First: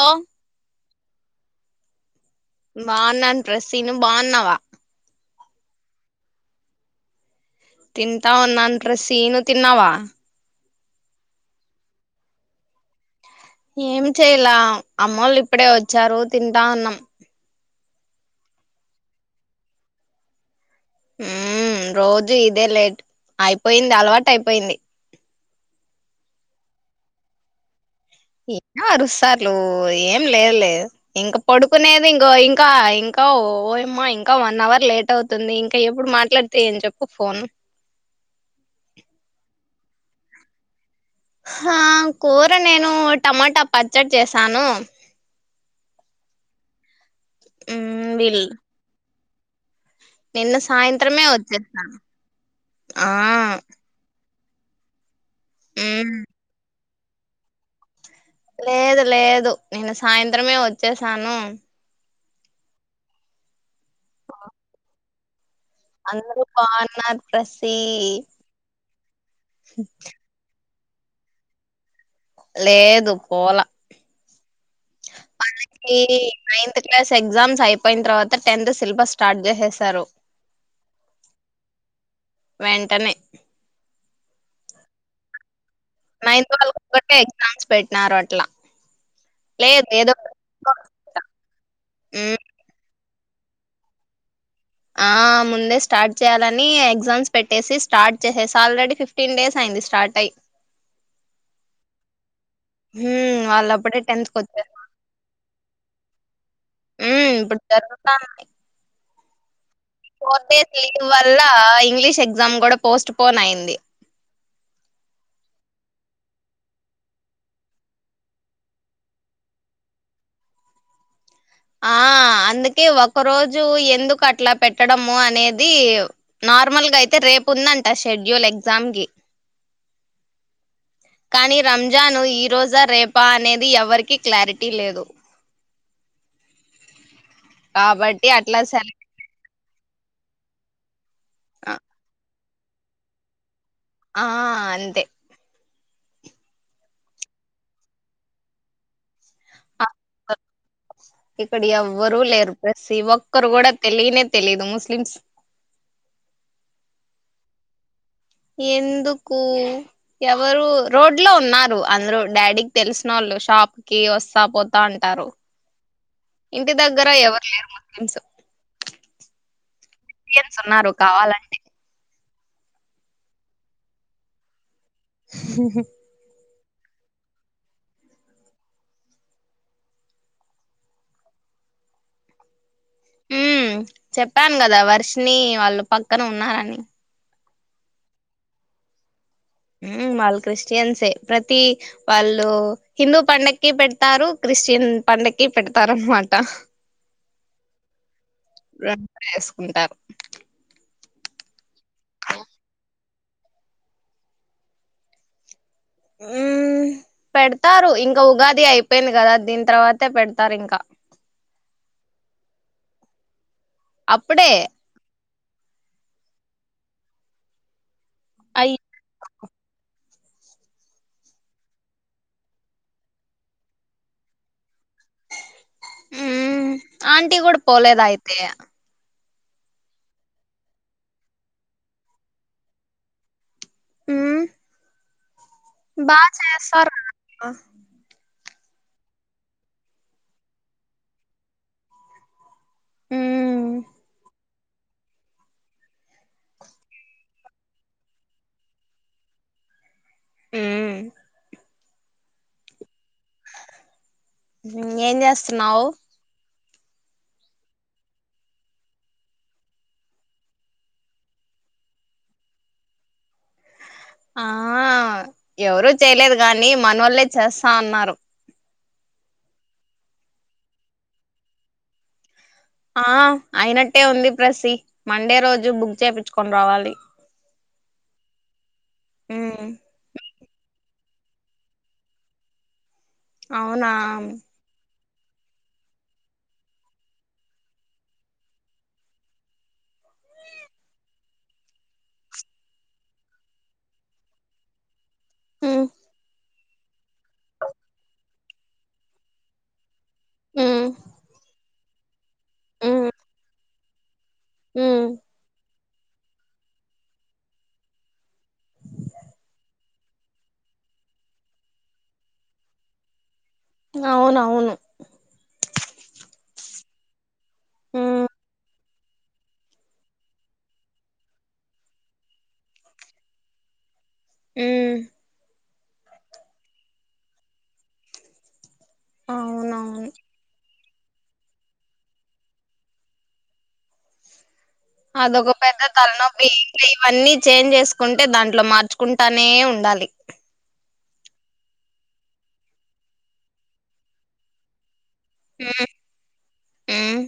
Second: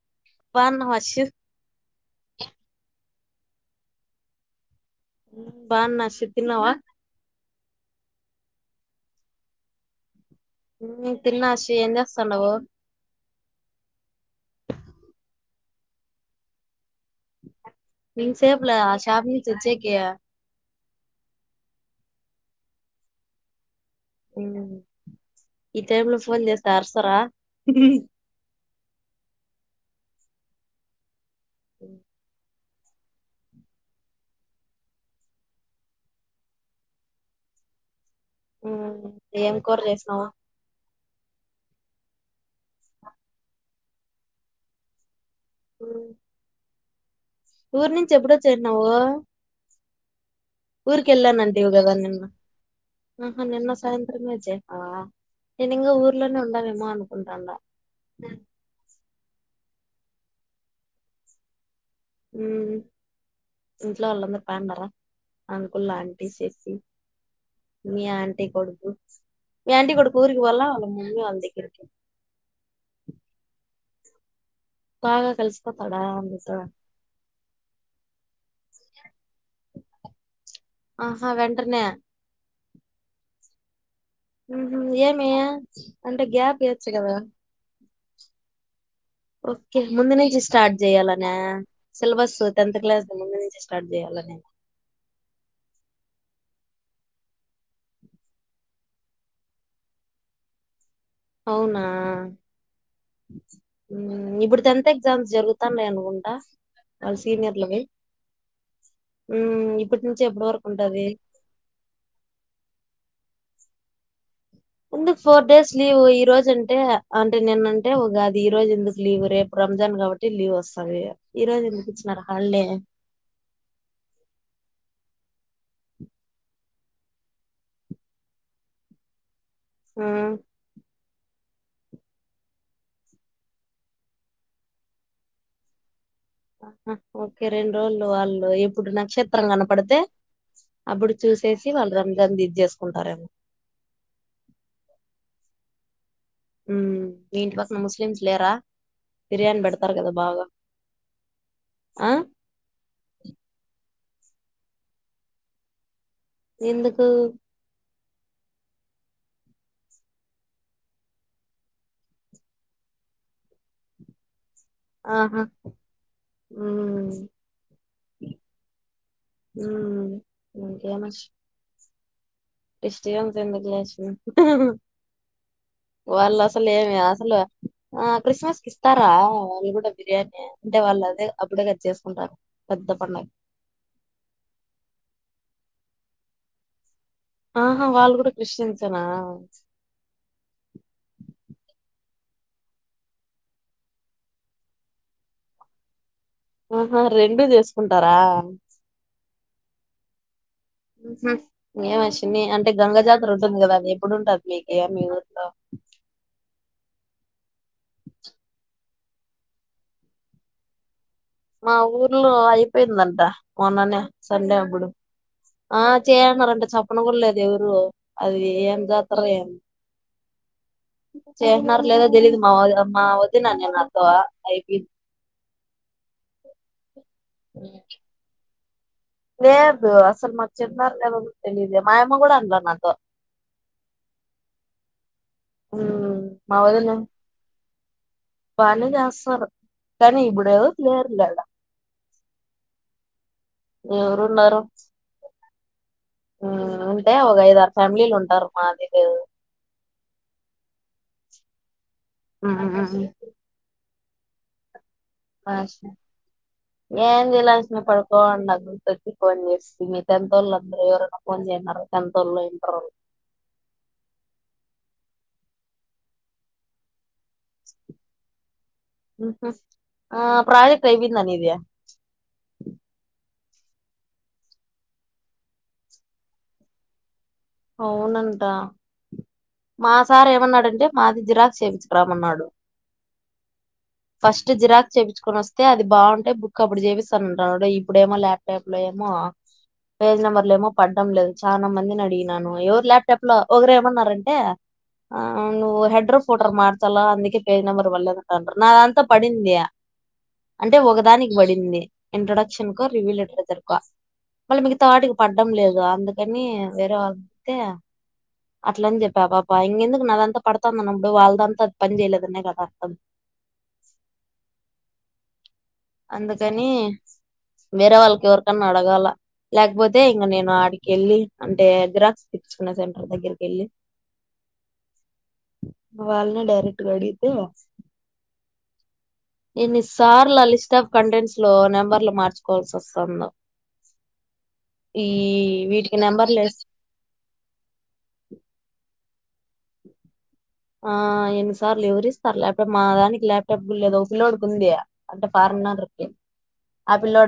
ఓ ఆమ్ హర్షు. బావున్నాన్ ప్ర్రస్సీను బావున్నావా. బావున్నా హర్షు తిన్నావా. తింటా ఉన్నాను ప్రస్సీను తిన్నావా. ఊ తిన్నా హర్షి ఏం చేస్తండవూ. ఏమి చెయలా అమ్మోళ్ళు ఇప్పుడే ఒచ్చారు తింటా ఉన్నం. ఇన్త్ సేపులే షాప్ నుంచి ఒచ్చేకీ. ఊ రోజు ఇదే లేట్ అయిపోయింది అలవాటయిపోయింది. ఉమ్, ఈ టైమ్మ్ లో ఫోన్ చేస్తే అరుస్తారా ఇ అరుసార్లు ఏం లేదులేదులే ఇంక పడుకునేది ఇంక ఇం ఇంకా ఇంకా ఓయమ్మా ఇంకా వన్ అవర్ లేట్ అవుతుంది ఇంకా ఎప్పుడు మాట్లాడితే ఏందీ చెప్పు ఫోన్ మ్ ఏం కూర చేసినావ్ హ కూర నేను టమాటా పచ్చడి చేసాను మ్ ఊరు మ్మ్ నుంచి వీళ్ళు ఎప్పుడోచ్చేసినావు నిన్న ఊరికి సాయంత్రమే వెళ్ళానండి పోగేదా వచ్చేసాను నిన్న ఆ ఆహా నిన్న సాయంత్రంమే నేనింగా మ్మ్ ఊర్లోనే ఉండవేమ అనుకుంటాన లేదు లేదు నిన్న సాయంత్రమే వచ్చేసాను ఊ ఇంట్లో వాళ్ళందర్ బావుండార. అంకుల్ ఆంటీ అందరూ సిస్సి బాగున్నారు ప్రసి మీ ఆంటీ కొడుకు మీ ఆంటీ కొడుకు ఊరికి పోల అళ్ళ మమ్మీ వాళ్దగ్గరికి. లేదు పోల. బాగా వాళ్లకీ కలిసిపోతాడా మీతో నైన్త్ క్లాస్ ఎగ్జామ్స్ అయిపోయిన తర్వాత టెన్త్ సిలబస్ స్టార్ట్ జే చేస్తారు. ఆహా వెంట్రనే. వెంటనే. ఉహూ యేమీ. నైన్త్ వాళ్ళకొకటే ఎగ్జామ్స్ పెట్టినారట్ల. ఓకే ముందు నుంచి స్టార్ట్ జేయాలనా మ్, సిలబస్సు టెన్త్ క్లాస్ ముందు నుంచే స్టార్ట్ జేయాలనే. ఆ ముందే స్టార్ట్ చేయాలని ఎగ్జామ్స్ పెట్టేసి స్టార్ట్ చేసేసి ఆల్రెడీ ఫిఫ్టీన్ డేస్ అయి ది స్టార్ట్ అయి. అవునా. మ్, వాళ్ళు అప్పుడే టెన్త్ కి ఇప్పుడు వచ్చారు టెన్త్ ఎగ్జామ్స్ జరుగుతాన్నయనుకుంటా. ఊ ఇప్పుడు జరుగుత మ్మ్ ఫోర్ డేస్ లీవ్ వల్ల ఇంగ్లీష్ ఎగ్జామ్ గూడా పోస్ట్ పోన్ అయింది ఎందుకు ఫోర్ డేస్ లీవ్ ఈ రోజు అంటే అంటే నిన్నంటే ఉగాది ఈ రోజు ఎందుకు లీవ్ రేపు రంజాన్ కాబట్టి లీవ్ వస్తది ఈ రోజు ఎందుకు ఆ ఇచ్చినారు హాలిడే అందుకే ఒక రోజు ఎందుకు అట్లా పెట్టడం ఉమో అనేది నార్మల్ గా అయితే రేపు ఉందంట షెడ్యూల్ ఎగ్జామ్ కి ఆ... కానీ రంజాను ఈరోజా రేపా అనేది ఎవరికీ క్లారిటీ లేదు ఓకే రెండు రోళ్ళు కాబట్టి వాళ్ళు అట్లా ఎప్పుడు సెల నక్షత్రం కన పడితే అప్పుడు చూసేసి ఆ వాళ్ళు రంజాన్ది జేస్కుంటారేమో ఆ.. అంతే మ్ మీ ఇంటి పక్కన ముస్లిమ్స్ లేరా బిర్యానీ ఆ, పెడతారు కదా బాగా ఇక్కడ ఆ ఎవ్వరు లేరు ప్రసి ఒక్కరు కూడా తెలినే తెలిదు ముస్లిమ్స్ ఎందుకు ఎందుకు ఎవరు రోడ్లో ఉన్నారు అందరు డాడీకి తెల్సిన వోళ్ళు లొ షాపుకి వస్సా పో తా ఉంటారు ఆహా ఇంటి దగ్గర ఉమ్ ఎవరు లేరు ముస్లిమ్స్ మ్మ్ ఇండియన్స్ ఉన్నారు ఇంకేమ కావాలని క్రిష్టియన్స్ ఎందుకు లే చిన్న హ స్సల్ లేవేమీ అస్సలు ఆ క్రిస్మస్ కి ఇస్తారా వాళ్ళు కూడా బిర్యానీ అంటే వాళ్ళు అదే అప్పుడే కద చేసుకుంటారు పెద్ద పండగ మ్మ్ చెప్పాను కదా వర్షినీ వాళ్ళు పక్కన ఉన్నారని ఆహా వాళ్ళు కూడా క్రిష్టియన్స్ యేన మ్ వాళ్ళు క్రిస్టియన్సే ప్రతి వాళ్ళు హిందూ పండక్కి పెడతారు స్టియన్ పండక్కి పెడతార అన్నమా ఆహా రెండు జేసుకుంటారా ఉంటారు హు ఏమ చిన్ని అంటే గంగ జాతర ఉంటుంది కదా అది ఎప్పుడు ఉంటది మీకీ మీ ఊర్లో ఉమ్మ్ పెడతారు ఇంకా ఉగాది అయిపోయింది కదా దీని తర్వాతే పెడతారు ఇంకా ఆ ఊర్లో అయిపోయిందంట మొన్ననే అప్పుడే సండే అప్పుడు ఆ చేయ్ అన్నారంట చెప్పను గూడా లేదు ఎవరు అది అయి ఏం జాతర ఏం చేయిత్నారో లేదో తెలీదు మా వదిన మా వదిన అంది నాతో అయ్ కి ఉమ్ ఆంటీ కూడా పోలేదా అయితే లేదు అసలు మాకు చెప్పినారో లేదో కూడా తెలిదె మా అమ్మ గూడ అనలేదు నాతో మ్మ్ బా ఉమ్ మా వదిన చేస్తారు మా ఊర్లో బానే చేస్తారు కాని ఇప్పుడేదో తీర్లేడ ఉమ్ ఎవరున్నారు ఉంటే ఒక ఐదు ఆరు ఫ్యామిలీలు ఉంటారు మాదిగో మ్మ్ ఆహాహాహ ఏం జేస్తున్నావు ఏంది లేసిన పడుకోని ఉన్న గుర్తు వచ్చి ఫోన్ చేస్తిమీ తెంత్తోళ్ళ అందరు ఎవరన్నా ఫోన్ జే తిన్నరు టెన్త్ వోళ్ళు ఇంటర్ వోల్ ఆ ఎవరు చేయలేదు గాని మనోల్లే చేస్తా అన్నారు ఆ ప్రాజెక్ ఐపోయిందా మీది ఆ అయినట్టే ఉంది ప్రసి మండే రోజు బుక్ చేయించుకొని రావాలి అవునంటా ఉమ్ మా సార్ ఏమన్న అడంటే మాది జిరాక్స్ చేపించురమన్నాడు అవునా చెయిించుకొని వస్తే అది బాగుంటేయి బుక్ అప్పుడు చేపిస్తాన ఇప్పుడు ఏమో ల్యాప్టాప్ లో ఏమో పేజ్ నెంబర్లు ఏమో పడ్డం లేదు చాలా మంది నడిగి నను ఎవరు లాప్టాప్ ఒకరు ఏమన్నారంటే నువ్వు ఉమ్ హెడ్రో ఫోటర్ లా అందుకే పేజ్ నెంబర్ వళ్లేదంట నాదంట్లో పడింది అంటే ఉమ్ ఒకదానికి పడింది ఇంట్రొడక్షన్కో ఉమ్ రివ్యూ లిటరేచర్ కో మళ్ళీ ఉమ్ మిగతాటికి పడ్డం లేదు అందుకని వేరే [unintelligible] అట్ల అని చెప్పా పాప ఇంకెందుకు నాదంతో పడతాందిన్నప్పుడు వాళ్ళదంతా అది పని చేయలేదనే కదా అర్థం అవునవును అందుకని వేరే ఉమ్ వాళ్ళకి ఎవరికన్నా అడగాల లేకపోతే ఇంక నేను ఆడికి వెళ్ళి అంటే జిరాక్స్ తీచుకునే సెంటర్ దగ్గరకి వెళ్ళి ఉ వాళ్లనే డైరెక్ట్గా అడిగితే ఎన్ని అవునవును సార్లు [unintelligible] కంటెంట్స్ లో నెంబర్లు మార్చుకోవాల్సి వస్తాన్దో అదొక పెద్ద తలనొప్పి ఇంక ఇవన్నీ చేంజ్ చేసుకుంటే దాంట్లో మార్చు కుంటానే ఉండాలి ఆ ఎన్ని సార్లు వివరిస్తారు ల్యాప్టాప్ మా దానికి ల్యాప్టాప్ లేదో ఒకపలోడ్కి ఉంది [unintelligible] ఉమ్ ఉమ్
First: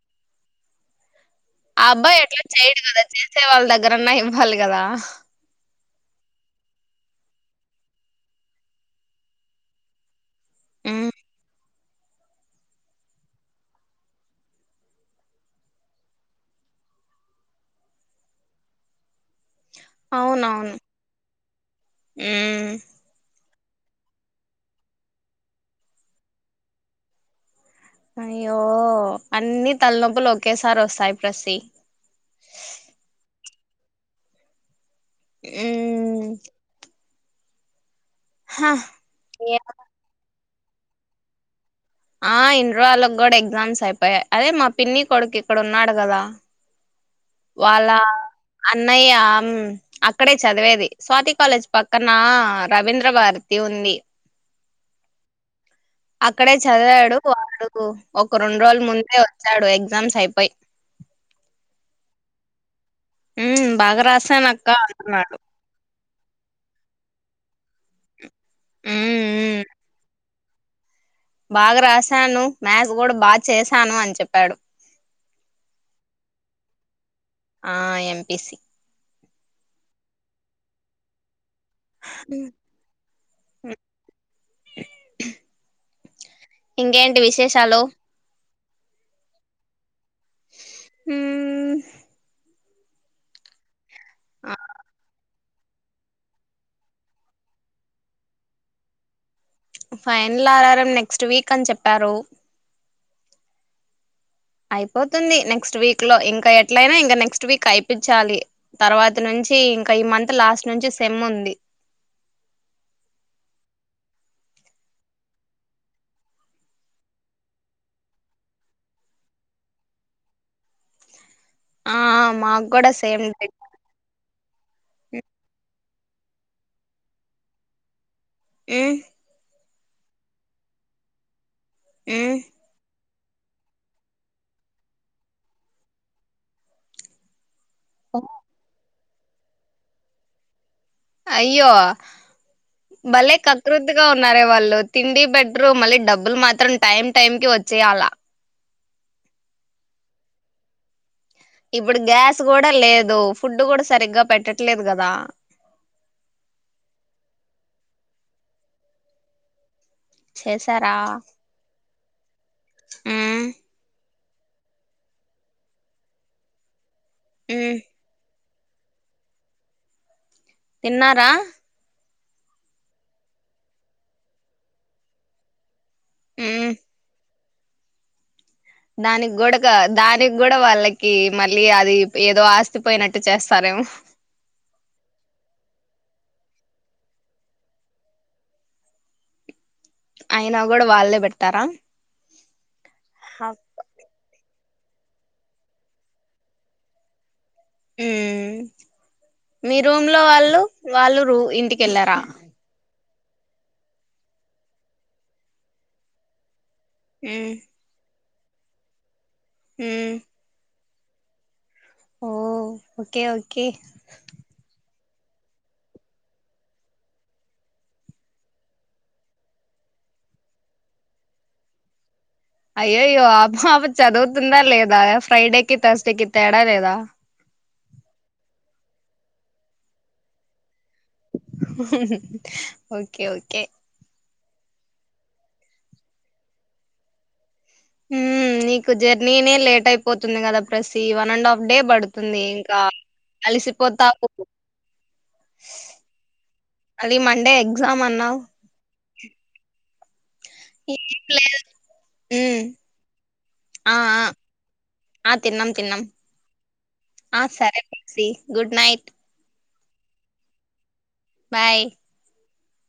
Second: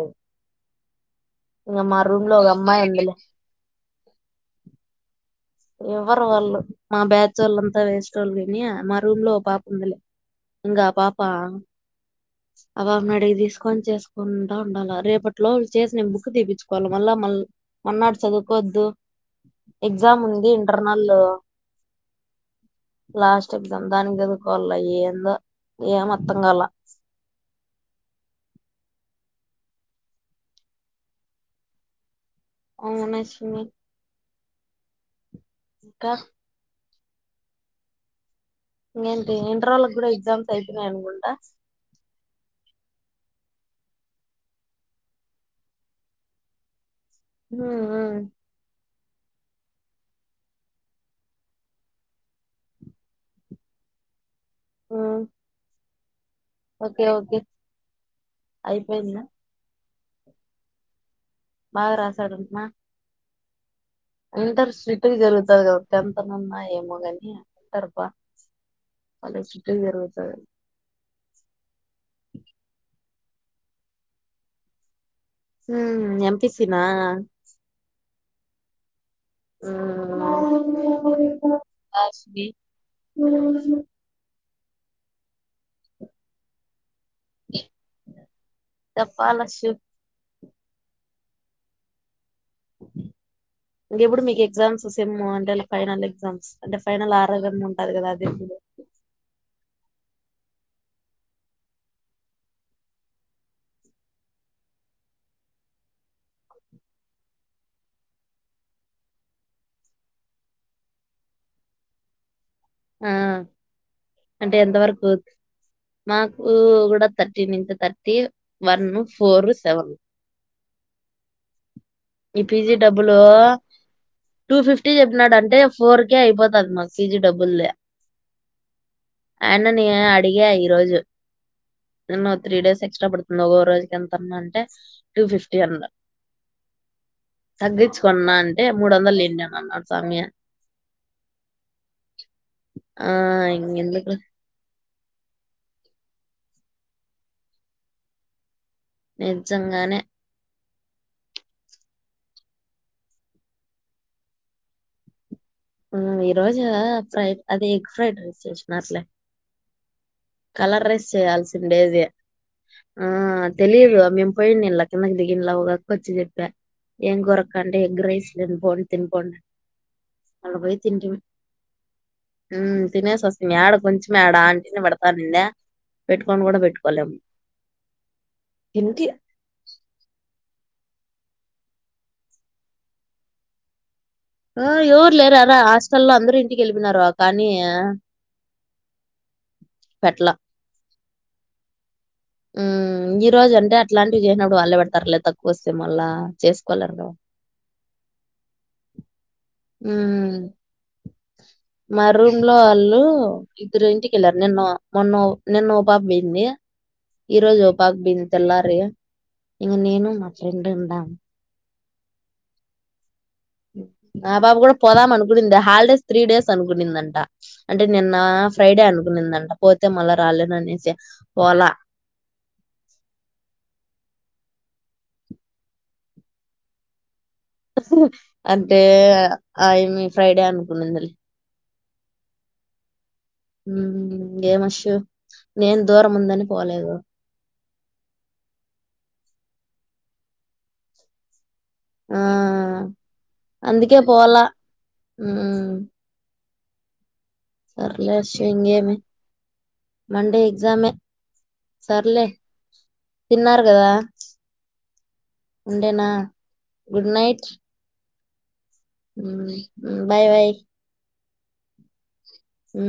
[unintelligible] ఇంకా ఆ మా అబ్బాయి రూమ్ లో ఎట్ల ఒక చేయడు అమ్మాయి కదా ఉందిలే చేసే వాళ్ళ దగ్గరన్నా ఇవ్వాలి కదా ఎవరు వాళ్ళు మా బ్యాచ్ వాళ్ళంతా వేస్ట్ వాళ్ళు కాని మా రూమ్ లో పాప ఉందిలే ఆ ఉమ్ పాప అ పాపని అడిగి తీసుకొని చేసుకుంటా ఉండాలి రేపటి లోపల చేసి నేను బుక్ తీపించుకోవాలి మళ్ళీ మళ్ళీ మన్నాడు చదువుకోద్దు ఎక్జామ్ ఉం అవునవును ఇంటర్నల్ ఉమ్ లా దానికి చదుకోవాల ఏందో ఎం అర్థం కాల అయ్యో అన్ని తలనొప్పులు ఒకేసారి వస్తాయి ప్రసి అవున చిన్నీ ఇంక మ్మ్ హ ఇంకేంటి ఇంటర్ ఓలకి కూడ ఎగ్జామ్స్ అయిపోన్నాయి, అనుకుంట ఆ ఇంటర్ రోళ్ళకి కూడా ఎగ్జామ్స్ అయిపోయా, అదే మా పిన్ని కొడుకు ఇక్కడ ఉన్నాడు కద హు అన్నయ్య అక్కడే చదివేది స్వాతి కాలేజ్ పక్కన రవీంద్ర భారతి ఉంది. ఉంది ఆ అక్కడే చదివాడు, వాడు ఒక రెండు రోజుల ముందే అయిపోయిందా వచ్చాడు, ఎగ్జామ్స్ అయిపోయి బాగ రాసాడటన ఉ బాగ రాసాన అక్క గా అంటున్నాడు. జరుగుతది కదా టెన్త్ ఉన్నా ఏమో కాని, ఇంటర్ బాగా మ్మ్ సిట్ట్ జరుగుతుంది. బాగా రాశాను మ్యాస్, కూడ బాగా చేశాను అని చెప్పాడు. ఉ ఎంపిసిన ఆ [unintelligible] [unintelligible] బస్వి ఊ [unintelligible] ఇంకేంటి విశేషాలు చెప్పాలే ఆశు ఊ ఇంకెప్పుడు మీకు ఎగ్జామ్స్ సేమ్ వన్ ఇయాల ఫైనల్ ఎగ్జామ్స్ అంటే ఫైనల్ ఆరోగంగా ఉంటది కదా అదేలో ఫైనల్ ఆరారం నెక్స్ట్ వీక్ అని చెప్పారు. అయిపోతుంది నెక్స్ట్ వీక్ లో ఇంకా ఎట్లయినా ఇంకా నెక్స్ట్ వీక్ అయిపించాలి తర్వాత నుంచి నుంచి ఇంకా ఈ మంత్ లాస్ట్ నుంచి సెమ్ ఉంది. [unintelligible] ఆ అంటే ఎంతవరకు మాకు కూ కూడా థర్టీ నుంచి థర్టీ వన్ ఫోర్ సెవెన్ [unintelligible] ఆ ఈ మాకు పిజీ కూడా డబ్బులు సేమ్ డే. టూ ఫిఫ్టీ చెప్పినాడంటే ఫోర్ కే అయిపోతది మాకు పీజీ డబుల్ లే ఊ అయన్నని అడిగా ఈ రోజు నిన్నా ఉమ్ ఒ త్రీ డేస్ ఎక్స్ట్రా పడుతు నొక్కక రోజుకి ఎంత అన్నా అంటే టూ ఫిఫ్టీ అన్నడు తగ్గించుకో అన్న అంటే మూడు వందలు తెండి అన్నాడు స్వామి, అయ్యో ఆ భలే కకృతిగా ఇంకెందుకు ఉన్నారే వాళ్ళు తిండి పెట్రూ మళ్ళీ డబ్బులు మాత్రం టైమ్ టైం కి వచ్చేయాల నిజంగానే ఇప్పుడు గ్యాస్ కూడా లేదు ఫుడ్ కూడా సరిగ్గా పెట్టట్లేదు కదా ఊ ఈ రోజు ఫ్రైడ్ అదే ఎగ్ ఫ్రైడ్ రైస్ చేసినరు లే కలర్ చేసారా రైస్ చేయాల్సిండేది ఆ ఉమ్ తెలిదు గా మేము పోయిడి ఇలా కిందకి దిగిలా ఉగా అక్క వచ్చి చెప్పా ఏం కూర అక్క ఉమ్ అంటే ఎగ్ రైస్ తినిపోండి తినిపోండి మళ్ల పోయి తింటిమి తిన్నారా ఊ తినేసి వస్తమి ఆడ కొంచెం ఆడ ఆంటిని పెడతానిందే పెట్టుకోను కూడా ఉమ్ పెట్టుకోలేం దానికి కూడా కా దానికి కూడా వాళ్ళ కి మళ్ళీ అది ఏదో ఆస్తి పోయినట్టు చేస్తారేమో ఆ ఎవరు లేరునా హాస్టల్లో అందరు ఇంటికి వెళ్ళపోనారు కానీ పెట్లా అయినా కూడా వాళ్లే బెడతారా ఊ ఈ రోజు అంటే అట్లాంటివి చేయనప్పుడు వాళ్ళ పెడతారులే తక్కువ వస్తే మళ్ళా చేసుకోలేరుగా ఊ మీ రూమ్ లో ఉమ్ వాళ్ళు వాళ్ళు రూ ఇంటికి మా వెళ్ళారా రూమ్ లో వాళ్ళు ఇద్దరు ఇంటకెళ్ళారు నిన్న మొన్నో నిన్నో బాబయింది ఈ మ్మ్ రోజు ఓ పాక్ బిన్ తెల్లారి ఇంక నేను మ్మ్ మా ఫ్రెండ్ ఉండామ్ ఓ ఓకే ఓకే ఆ పాప కూడా పోదాం అనుకునింద హాలిడేస్ త్రీ డేస్ అనుకునిందంట అంటే నిన్న ఫ్రైడే అనుకునిందంట పోత్ తే మలా రాలేననేసి పోలా అయ్యోయ్యో ఆపాప చదువుతుందా లేదా ఫ్రైడేకి థర్స్డేకి తేడా లేదా అంటే ఆ ఏమి ఫ్రైడే అనుకున్నంది మళ్ళీ ఓకే ఓకే ఊ ఏం అషు నేను దూరం ఉందని పోలేదు ఊ నీకు జర్నీనే లేట్ అయిపోతుంది కదా ప్రసి ఈ వన్ అండ్ హాఫ్ డే ఆ పడుతుంది ఇంకా కలిసిపోతా ఊ మళ్ళీ మండే ఎగ్జామ్ సరేలే అన్నావ్ [unintelligible] మండే ఎగ్జామే ఏం లేదు సర్లే ఉమ్ తిన్నారు కదా ఆ ఆ ఆ తిన్నాం తిన్నాం ఉండనా good night C good night ఉమ్ బాయ్ బాయ్ బాయ్ ఉ